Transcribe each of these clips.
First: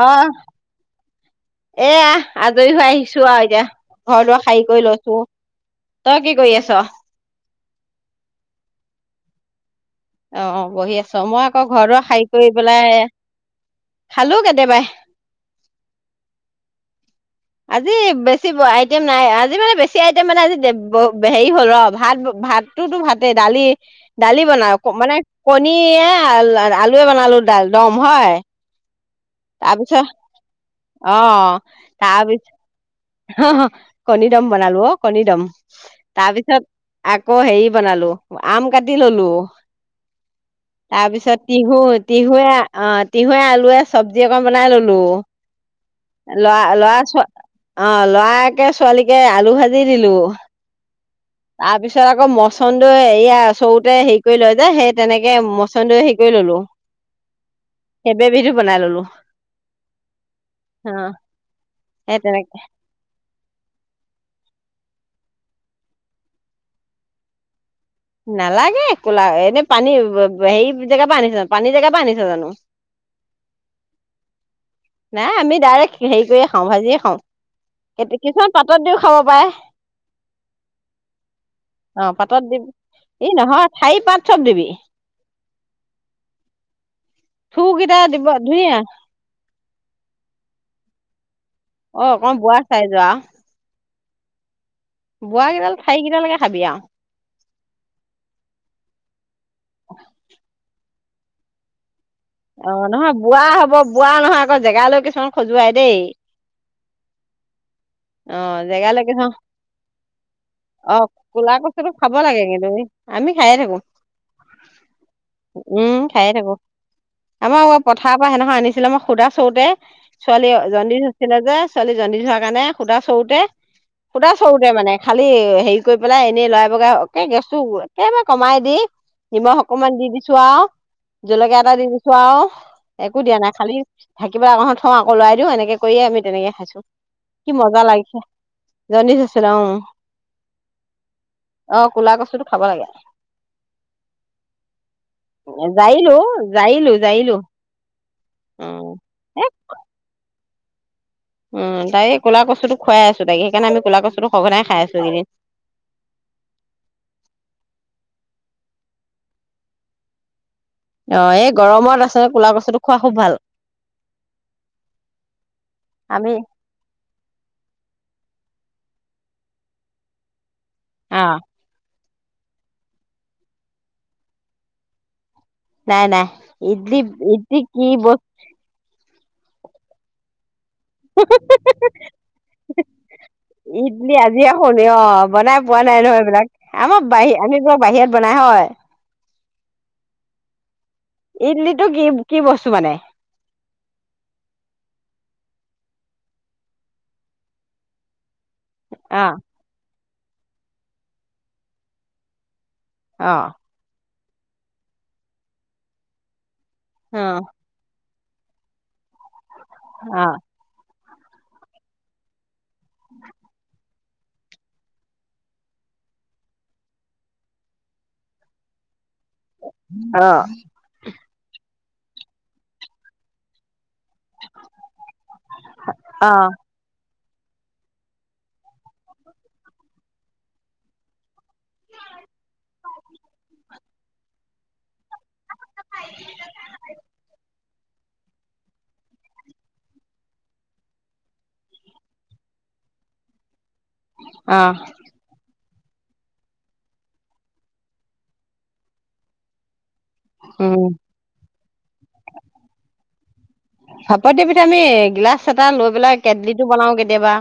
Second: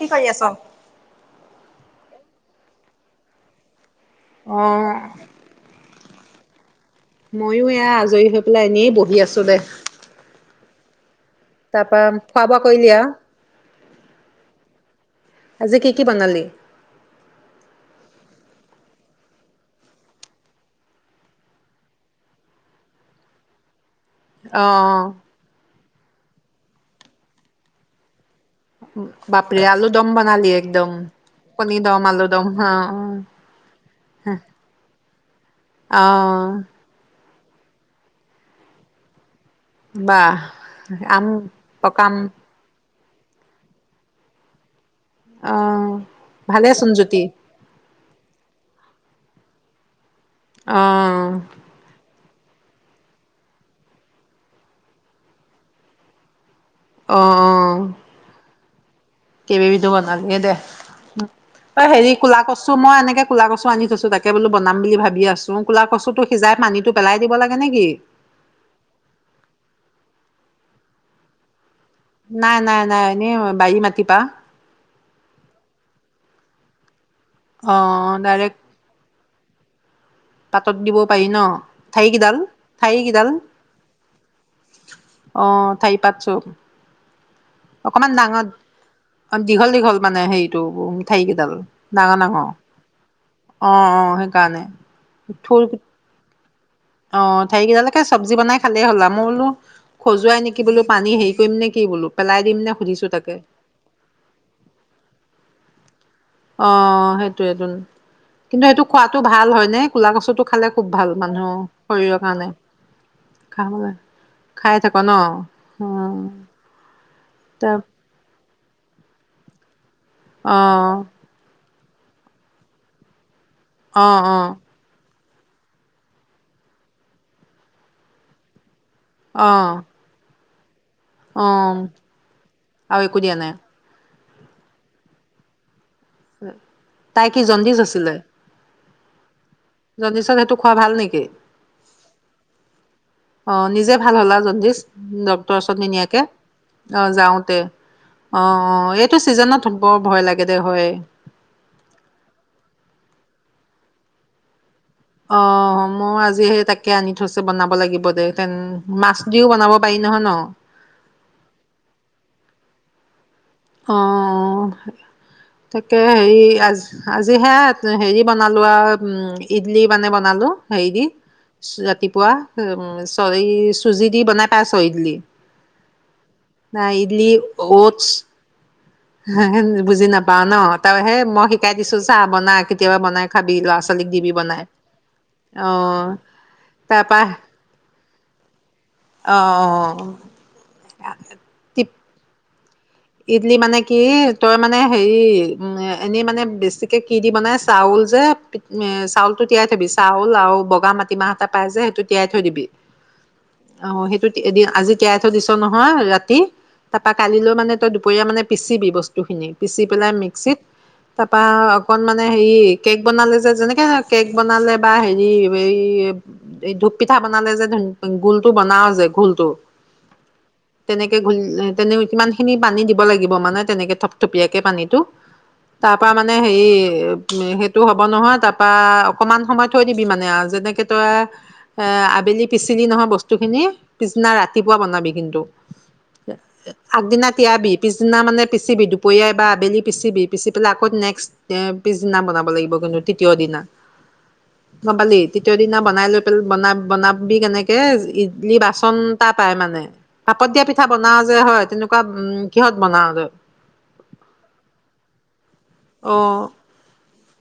অ কি কৰি আছ? এয়া আজৰি হৈ আহিছো আও এতিয়া। ঘৰ দুৱাৰ অ শাৰী কৰি লৈ। তই কি কৰি আছ? ময়ো এয়া আজৰি হৈ পেলাই এনেই বহি আছোঁ দে। অ অ বহিয় আছোঁ। মই আকৌ ঘৰৰ তাৰপা দুৱাৰ সাঁৰী খোৱা কৰি বোৱা কৰিলি পেলাই, আও খালো কেতিয়াবাই। আজি কি কি বনালি? আজি বেছি আইটেম নাই, আজি মানে বেছি আইটেম মানে আজি হেৰি হ'ল ৰ ভাত ভাতোতো ভাতে দালি। দালি অ বনাও মানে আমি এ আলুৱে বনালো দম হয়। বাপাৰে আলু তাৰপিছত দম বনালি। দম, অ কণী দম, আলু দম অ অ হঃ কণী দম বনালো অ, কণী দম অ তাৰপিছত। আকৌ হেৰি বনালো, আম কাটি ললো। বাহ আম তাৰপিছত টিহু পকাম টিহুৱে আহ। তিহুৱে আলুৱে চৱজি অকণ বনাই ললো। অ হেল্ল ভালে 'লৰা, চোন লৰা, জুতি ছোৱালী ল'ৰাকে ছোৱালীকে আলু ভাজি দিলোঁ উম তাৰ পিছত আকৌ মই মচন্দই এয়া আচোৰুতে হেৰি কৰি লয় যে সেই তেনেকে মচন্দয় হেৰি কৰি ললো অঁ অঁ সেইবে বিধো বনাই ললো কেই বিধো বনালি দে অ অঁ হেৰি সেই কলা তেনেকে কচু মই এনেকে কলা কচু আনি থৈছো তাকে বোলো বনাম বুলি ভাবি আছো চু কোলা কচু তো সিজাই পানীটো পেলাই দিব লাগে নেকি নালাগে কোলা এনে পানী হেৰি জেগাৰ পৰা আনিছ পানী জেগা নাই নাই নাই এনে বাৰি মাটি পৰা নাই আমি ডাইৰেক্ট হেৰি কৰিয়ে খাওঁ ভাজিয়ে অ খাওঁ এ কিছুমান ডাইৰেক্ট পাতত দিওঁ খাব পাৰ পাই পাতত দিব পাৰি ন অ ঠাৰি কেইডাল পাতত দিবি ঠাৰি ই কেইডাল নহয় ঠাৰি পাত চব দিবি আহ ঠাৰি পাত চব থুকেইটা অকমান দিব ডাঙৰ ধুঞা অ দীঘল দীঘল মানে হেৰিটো ঠাৰি কেইডাল অঁ ডাঙৰ অকণ বোৱা চাই যোৱা সেই কাৰণে বোৱা কেইডাল ঠাই কেইডাল লাগে কি খাবা আৰু অঁ ঠাৰি কেইডালৈকৈ চব্জি বনাই খালেই হ'লে হ'ল মই বোলো খজুৱাই নেকি বোলো পানী হেৰি কৰিমনে কি বোলো পেলাই দিম নে অঁ সুধিছো নহয় তাকে বুৱা হব বোৱা নহয় আকৌ জেগালৈ কিছুমান খজুৱাই দেই অঁ সেইটোয়েইটো অঁ জেগালৈকে থওঁ, ক'লা কচুটো খালে খুব অঁ ভাল কলা মানুহৰ কচুটো খাব শৰীৰৰ লাগে কাৰণে কিন্তু এই আমি খায়ে। খাব থাকো লাগে খাই থাক ন অ উম খায়ে থাকো। ত আমাৰ পথাৰৰ পৰা সেইদিনা আনিছে ছিলে মই সোধা চৰুতে অ ছোৱালীজনীৰ জনদিচ্ হৈছিলে যে ছোৱালী জনীৰ হোৱাৰ কাৰণে সুধা চৰুতে অ সুদা অ চৰুতে মানে খালি হেৰি কৰি পেলাই এনেই লৰাই বগাই একে গেছোতো একেবাৰে কমাই দি অ নিমখ অকণমান দি দিছো আৰু অ জলকীয়া এটা দি দিছো আৰু একো দিয়া নাই খালি থাকিবলৈ আগখনত থওঁ আকৌ লই দিওঁ এনেকে কৈয়ে আমি তেনেকে খাইছো তাই কি জণ্ডিচ মজা আছিলে লাগিছে ধনি জণ্ডিচত সেইটো খোৱা ভাল নেকি অ ক'লা কচুটো খাব লাগে আহ নিজে ভাল হলা জণ্ডিচ ডক্তৰৰ ওচৰত নি জাৰিলো নিয়াকে জাৰিলো অ জাৰিলো যাওতে অ উম এইটো এ চিজনত বৰ ভয় লাগে তেতিয়া হে ই [unintelligible] উম তাই এই কলা কচুটো খাইছো তাই সেইকাৰণে আমি কলা কছুটো সঘনাই খাই আছো এইকেইদিন অ মই আজি সেই তাকে আনি থৈছে বনাব লাগিব তে মাছ দিও বনাব পাৰি নহয় ন অ এই গৰমত আচল কোলা কচুটো খোৱা খুব ভাল অ তাকে আমি হেৰি আজ আজি হে হেৰি বনালো আৰু ইডলি মানে বনালো হেই দি অ ৰাতি পোৱা উ চ চুজি দি বনাই পাইছে ইদলি নাই নাই ইডলি ইডলী কি অটছ ব বুজি নাপাও ন তই হে মই শিকাই দিছো চা বনা কেতিয়াবা বনাই খাবি ল'ৰা ছোৱালীক ইডলি দিবি আজিয়ে বনাই শুনি অ বনাই অ পোৱা নাই নহয় এইবিলাক আমাৰ তাৰপা বাহি আমি বোলো বাহিৰত বনাই হয় অঁ অঁ ইডলিটো কি কি বস্তু মানে ইডলি মানে কি তই মানে হেৰি এনেই মানে বেছিকে কি দি বনাই চাউল যে অ', চাউলটো তিয়াই থাবি চাউল আৰু বগা মাটিমাহ এটা পাই যে সেইটো তিয়াই থৈ দিবি অ', আহ সেইটো এদিন আজি তিয়াই থৈ দিছ নহয় ৰাতি তাৰাপা অ', কালিলৈও মানে দুপৰীয়া মানে পিচিবি বস্তুখিনি পিচি পেলাই অ', মিক্সিত তাৰপা অকন মানে হেৰি কেক বনালে যে যেনেকে কেক বনালে বা হেৰি এই এই ধূপ পিঠা বনালে যে গোল টো বনাও যে গোলটো অ', তেনেকে ঘ তেনে কিমান খিনি পানী দিব লাগিব মানে তেনেকে থপথপিয়াকে পানীতো তাৰ পৰা মানে হেৰি সেইটো হ'ব নহয় তাৰপৰা অকণমান সময় থৈ দিবি মানে আৰু যেনেকৈ তই আবেলি পিচিলি নহয় বস্তুখিনি পিছিনা ৰাতিপুৱা বনাবি কিন্তু আগদিনা বি পিছদিনা মানে পিচিবি, দুপৰীয়া বা আবেলি পিচিবি, পিচি পেলাই আকৌ নেক্সট এ পিছদিনা বনাব লাগিব কিন্তু তৃতীয় দিনা। অ', গমপালি তেতিয়া দিনা বনাই লৈ পেল বনা-বনাবি কেনেকে ইডলি বাচন এটা পাই মানে ভাপত দিয়া পিঠা উম, বনাও যে হয় তেনেকুৱা উম', কিহত বনাৱগে? ভাপত দিয়া পিঠা আমি গিলাচ এটা লৈ পেলাই, অ কেটলিটো বনাও কেতি দেৱা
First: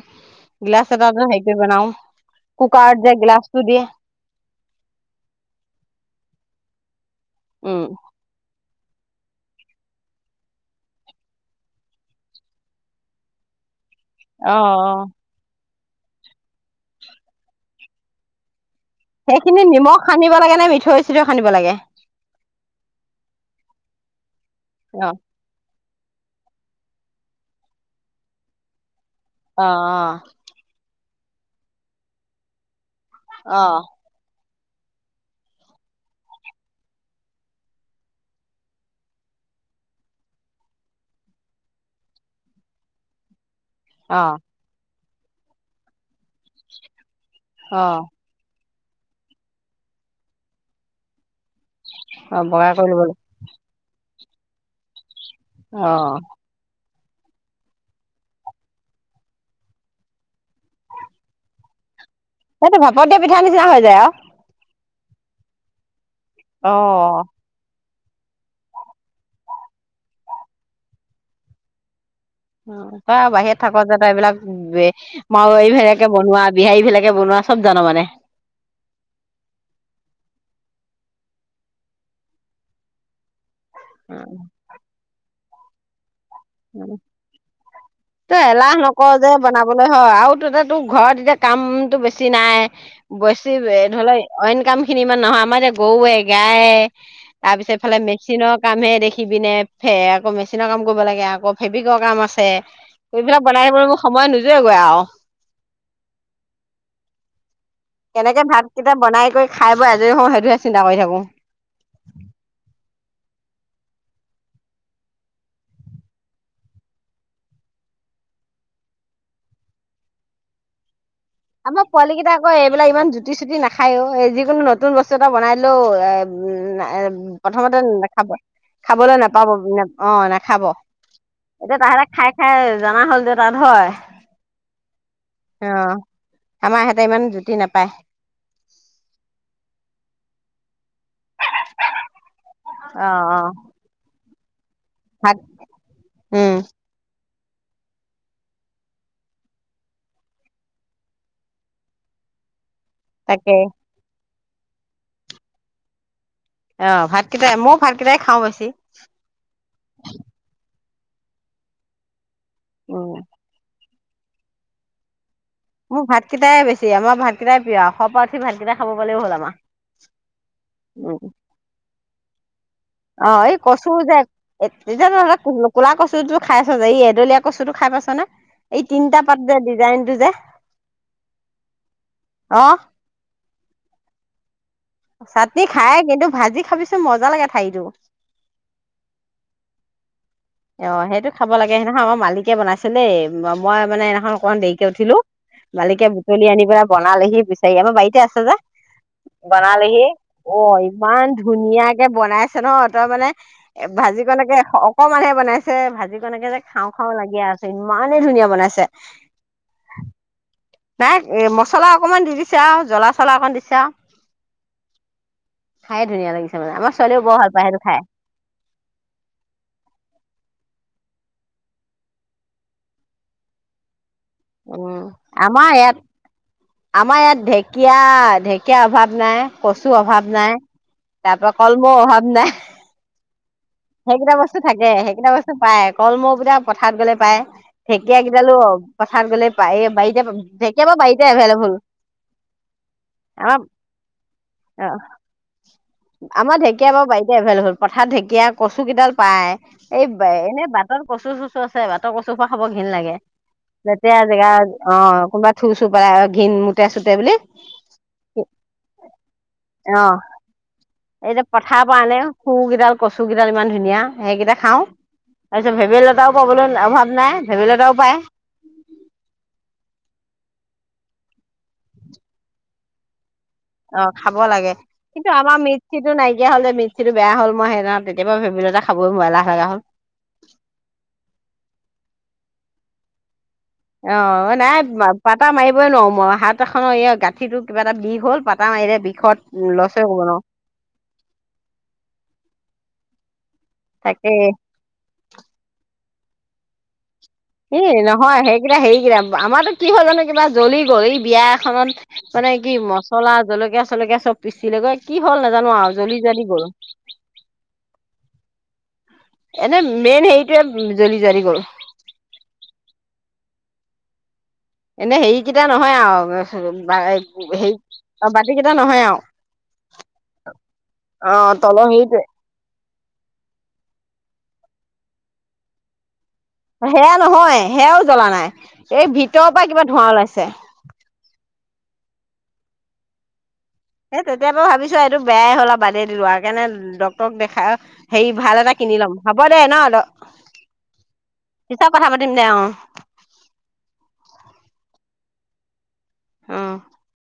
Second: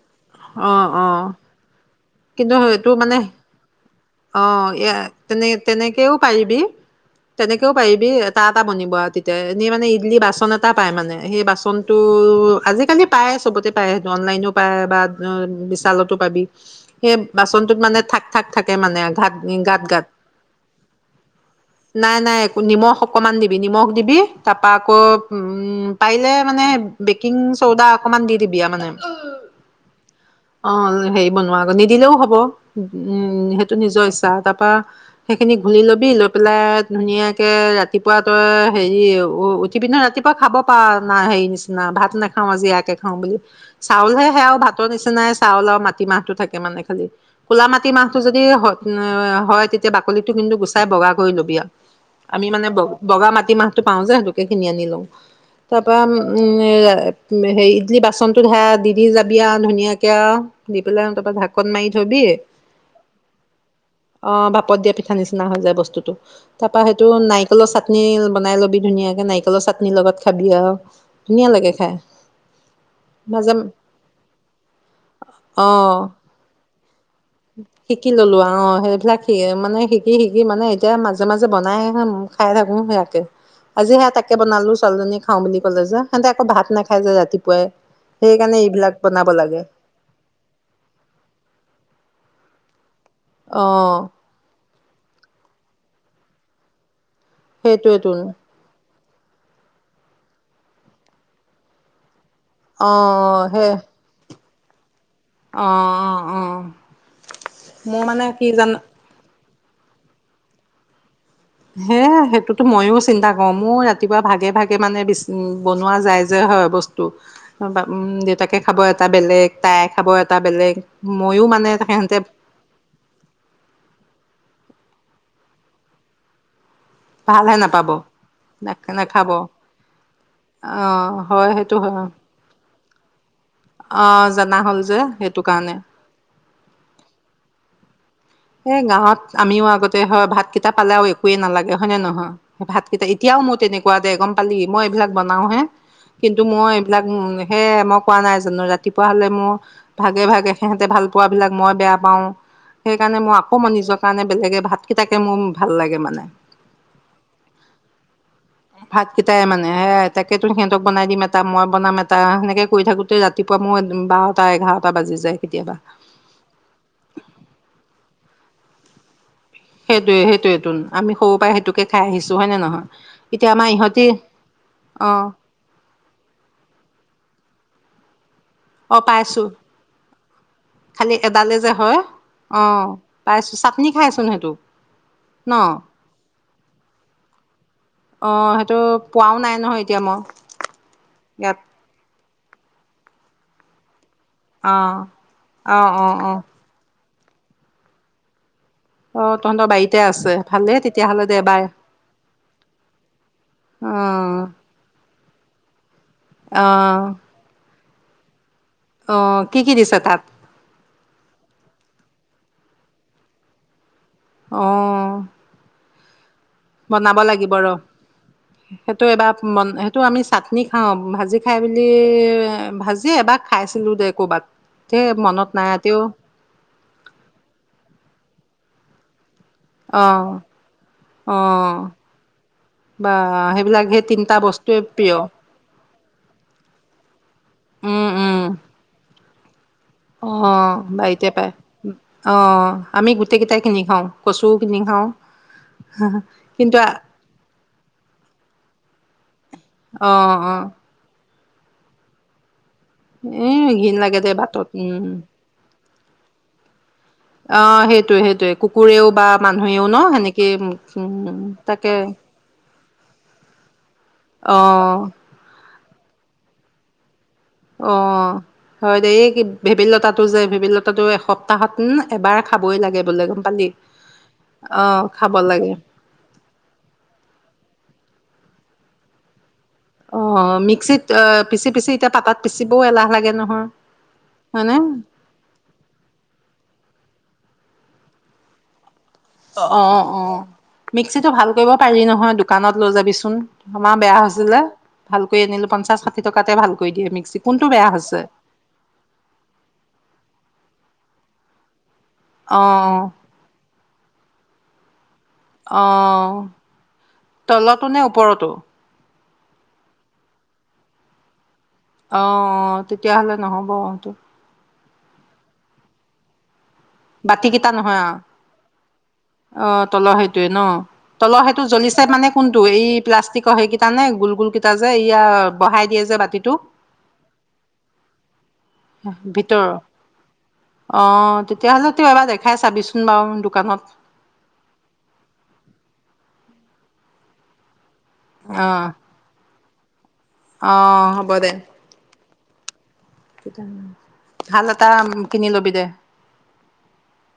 অ গিলাচ অ এটা তে হেৰি কৰি বনাও কুকাৰত যে গিলাচটো দি য়ে অহ', এ তেনে-তেনেকেও পাৰিবি তেনেকেও উম, পাৰিবি এটা। টা বনিব আৰু তেতিয়া এনেই মানে ইডলি বাচন এটা পায় মানে সেই বাচনতটো আজিকালি পায় চবতে পাই অনলাইনো অ পায় অ বা বিছ চালটো পাবি, সেই বাচন টোত মানে থাক, থাক, থাক এ মানে সেইখিনি ঘাট-গাত নিমখ গাত সানিব লাগে নে মিঠৈ চিঠৈ সানিব লাগে? নাই নাই একো নিমখ অকণমান দিবি নিমখ দিবি তাপা আকৌ অ', উম পাৰিলে মানে বেকিং চৌদা অকণমান দি দিবি আও মানে অ', অ', অ হেৰি বনোৱা আকৌ, নিদিলেও হ'ব উম হেত টো অ', নিজৰ ইচ্ছা তাত তা সেইখিনি ঘুলি লবি লৈ পেলাই ধুনীয়াকে ৰাতিপুৱা তই হেৰি, উ উঠিবি নহয় ৰাতিপুৱা খাব পাৰ ন হেৰি নিচিনা ভাত নাখাও আজি এইয়াকে খাওঁ বুলি চাউল হে অ', সেইয়াও ভাতৰ নিচি নাই চাউল আৰু মাটিমাহটো থাকে মানে খালি। ক'লা মাটি অ', মাহ টো যে হ হয় হয় তেতিয়া বাকলিতো কিন্তু গুচাই বগা কৰি ল'বি আ অ', আমি মানে বগা কৰি ল'ব লাগে ব-বগা মাটি মাহতটো পাও যে সেইটো সেখিনি আনি লওঁ তাৰ পৰা উম অ', এ উ হেৰি ইটলি বাচন টো ধা দি-দি যাবি আও ধুনীয়াকে আও, দি পেলাই তা পা ঢাকন মাৰি থবি সেইটো ভাপৰ দিয়া নি নিচিনা হৈ যায় অ পাপতিয়া পিঠা নিচিনা হৈ যায় বস্তুটো তাৰ পৰা সেইটো অ', নাৰিকলৰ ছ চাটনি বনাই ল'বি ধুনীয়াকে নাৰিকলৰ চাটনিৰ লগত খাবি আৰু ধুনীয়া লাগে খাই তই মাজে বাহিৰত থাক যে ত এইবিলাক মাওী অ ফালকে বনোৱা বিহাৰী ফিলকে বনোৱা চব জাব শিকি ললো অ সেইবিলাক শ মানে শিকি শিক সি মানে এতিয়া মাজে মাজে বনাই খাই থাকো সেয়াকে আজি সেয়া তাকে বনালো ছোৱালজনী খাওঁ বুলি কলজা তই সেইকাৰণে এলাহ এইবিলাক নকৰ বনাব যে লাগে বনাবলৈ হয় আৰু ততে তোৰ ঘৰত এতিয়া কামতটো বেছি নাই বেছি অ ধৰি ললে অইন কাম স খিনি ইমান নহয় আমাৰ যেতি গৰুৱে গায়ে তাৰ পিছ এইফালে সেইটোৱেতোন মেচিনৰ কাম হেখি উঠি পিনে ফে আকৌ মেচিনৰ কাম কৰিব লাগে আকৌ অ ভেবিকৰ কাম আছে অ এইবিলাক সেই বনাই মোৰ সময় নো গৈ আঅ অ অ অ মোৰ মানে কেনেকে কীৰ্তন ভাতকেইটা বনাই কৰি খাই বৈ আজৰি হওঁ সেইটোহে চিন্তা কৰি থাকো হে সেইটোতো ময়ো চিন্তা কৰো মোৰ ৰাতিপুৱা ভাগে ভাগে মানে বি বনোৱা যায় যে হয় বস্তু উ দেউতাকে খাব এটা বেলেগ তাই খাব এটা বেলেগ ময়ো মানে আমাৰ পোৱালী সিহঁতে কেইটা আকৌ এইবিলাক ইমান জুতি চুতি নাখায়ও এই যিকোনো নতু নতুন বস্তু এটা বনাই দিলেও এ উম এ ভালহে প্ৰথমতে নাপাব নাখাব নাখ খাবলৈ নাখাব নাপাব অ নাখাব আহ এতিয়া তাহলে খাই খাই জানা হ'ল তাত হয়। আহ জাননা হ'ল যে সেইটো কাৰণে অ' আমাৰ হঁতে ইমান জুতি নাপায় এ গাঁৱত আমিও আগতে হয় ভাত কেইটা পালেও একোৱে নালাগে হয়নে নহয় ভাতকেইটা এতিয়াও মই তেনেকুৱা দে একদম হান্দি মই এইবিলাক ভাত বনাও হে কিন্তু উম, মই এইবিলাক উ সে মই কোৱা নাই জানো ৰাতিপুৱা হ'লে মোৰ ভাগে ভাগে সিহঁতে ভাল পোৱ বিলাক মই বেয়া পাওঁ সেই কাৰণে মই তাকে আকৌ মই নিজৰ কাৰণে বেলেগে ভাত কেইটাকে মোৰ ভাল লাগে মানে অ ভাতকেইটাই মোৰ ভাতকেইটাই খাওঁ বেছি। ভাত কেইটাই মানে হে তাকেতো সিহঁত বনাই দিম এটা মই বনাম এটা সেনে কে কৰি থাকোতে উম। ৰাতিপুৱা মই- ম বাৰটা এঘাৰটা বাজি যায় কেতিয়াবা মোৰ ভাত কেইটাই বেছি আমাৰ ভাতকেইটাই প্ৰিয় [unintelligible] ভাল কেইটা খাব পালেও হ'ল আমা সেইটোয়ে সেইটোয়েতোন আমি সৰু পৰা সেইটোকে খাই আহিছো হয় নে নহয় অ এতিয়া এই আমাৰ কচু ইহঁতি যে তেতিয়া অঁ নহলে কলা কচু টো খাইছ যে এই এদলীয়া কচু টো খাই পাইছ নে এই অ তিনিটা পাত পাইছো যে ডিজাইনটো যে খালি এডালে যে হয় অ পাইছো নি খায়চোন সেইটোক চাটনি খায় কিন্তু ভাজি খ ভাবিছো মজা লাগে ঠাৰিটো। অ সেইটো পোৱাও নাই নহয় এতিয়া মই অ সেইটো খাব ইয়াত লাগে সে নহয় আমাৰ মালিক বনাইছিলেই মই মানে এ অকমান দেৰিকে অঁ উঠিলো অঁ মালিকে অঁ অঁ বুটলি আনি পেলা বনা মালহি বিচাৰি আমাৰ বাৰীতে আছে যে অঁ তহঁতৰ বাৰীতে বনালেহি আছে অ ভালেই ইমান তেতিয়াহ'লে দে বাই ধুনীয়াকে বনাইছে ন তই মানে অঁ ভাজিকনেকে অকল মানে বনাইছে ভাজি কেনেকে যে খাওঁ খাওঁ লাগে আছে ইমানে ধুনীয়া বনাইছে অ কি কি দিছে তাত নাই এ মছলা অকণমান দি দিছে আৰু জ্বলা চলা অকণমান দিছে আৰু অহ খাই ধুনীয়া লাগিছে মানে আমাৰ বনাব ছোৱালীও বৰ ভাল লাগিব পায় ৰ সেইটো খাই সেইটো এবাৰ মন সেইটো আমি চাটনি। খাওঁ ভাজি খাই বুলি ভাজি এবাৰ খাইছিলোঁ দে। ক'ৰবাত উম দে মনত আমাৰ ইয়াত নাইতিও। আমাৰ ইয়াত ঢেকীয়া ঢেকীয়া অভাৱ নাই। কচু অঁ অভাৱ নাই তাৰ পৰা কলমৌ অভাৱ নাই। অহ। সেইকেইটা বস্তু থাকে সেইকেইটা বস্তু পাই। কলমৌ কেইটা পথাৰত গ'লে পায়। ঢেকীয়া কেইডালো। পথাৰত গ'লে। পায় এই বাৰীতে অ ঢেকীয়া বাৰু বাৰীতে পায় এভেইলেবল অ আমি গোটেই আমাৰ কেইটাই কিনি খাওঁ কচুও কিনি খাওঁ। আমাৰ কিন্তু ঢেঁকীয়া বাৰু বাৰীতে এভেইলেবল পথাৰ ঢেকীয়া কচু কেইডাল পায়। এই অঁ অঁ এনে বাটত কচু চচু। আছে বাটৰ কচু। খাৱৰ ঘৃণ লাগে এ ঘিণ যেতিয়া লাগে দে জেগা বাটত অ কোনোবা থ। ঘৃণ। অ সেইটোয়ে সেইটোয়ে কুকুৰেও বা মানুহেও ন অ সেনেকেই। এতিয়া পথাৰ তাকে পৰা আনে শুৰ কেইডাল কচু কেইডাল ইমান ধুনীয়া সেইকেইটা খাওঁ। অঁ ভেবেলী লতাও পাবলৈ অভাৱ নাই। ভেবেলী লতাও অ পায় হয় দেই কি ভেবেলী লতাটো যে। তো এসপ্তাহত এবাৰ খাবই লাগে বোলে। পালি। অ খাব লাগে অ', কিন্তু খাব আমাৰ লাগে। মিক্সীটো নাইকিয়া হৈ যায় মিক্সীটো বেয়া হল। মই সেইদিনা তেতিয়াপে ভেবেলী লতা। খাবই নোৱাৰ লা হয়ে হ'ল। অ মিক্সিত অ পিচি পিচি এতিয়া পাতাত পিচিবও এলাহ লাগে নহয়। অ হয়নে? নাই পাতা মাৰিবই নোৱাৰো মই হাত এখন এই গাত। কিনো কিবা এটা বিষ হল পাতা মাৰিৰে বিষ। অ অ অ মিক্সিটো ভাল কৰিব পাৰি নহয় দোকানত লৈ যাবিচোন। ন [unintelligible] আমাৰ বেয়া তাকে হৈছিলে ভালকৈ আনিলো পঞ্চাশ টকা। টকাতে ভাল কৰি দিয়ে মিক্সিত। এ নহয় সেইকেইটা হেৰিকেইটা আমাৰো কি হল জানো কিবা জ্বলি গ'ল এই। বিয়া এখনত। মানে কি অ', মচলা জলকীয়া। জলকীয়া চব পিচিলেগৈ। অহ তলৰতো নে ওপৰতো এনে মেইন হেৰিটোয়ে জ্বলি জাৰি গল। অ', অ তেতিয়াহ'লে নহ'ব অতো এনে হেৰিকেইটা নহয় আও বাতি কেইটা নহয় কেইটা নহয় আৰু অ- তলৰ সেইটোৱে ন অ তলৰ সেইটো জ্বলিছে মানে হেৰিটোৱে কোনটো এই- প্লাষ্টিকৰ সেইকেইটা নে? গোল গোল কেইটা যে, এইয়া বহাই দিয়ে যে বাতিত। সেয়া নহয় সেয়াও জ্বলা নাই। এই ভিতৰৰ পৰা কিবা ধোঁৱা ওলাইছে। তেও এবাৰ দেখাই চাবিচোন বাও দোকানত। সেই তেতিয়া মই ভাবিছো এইটো বেয়াই হ'ল আও বাদেই দিলো আও সেইকাৰণে ডক্তৰক দেখাই আও হেৰি ভাল অ এটা কিনি ল'ম হ'ব- প্লেই ন অল [unintelligible] অ- হ'ব দে। উম দে অ ভাল এটা কিনি লবি দে। অ-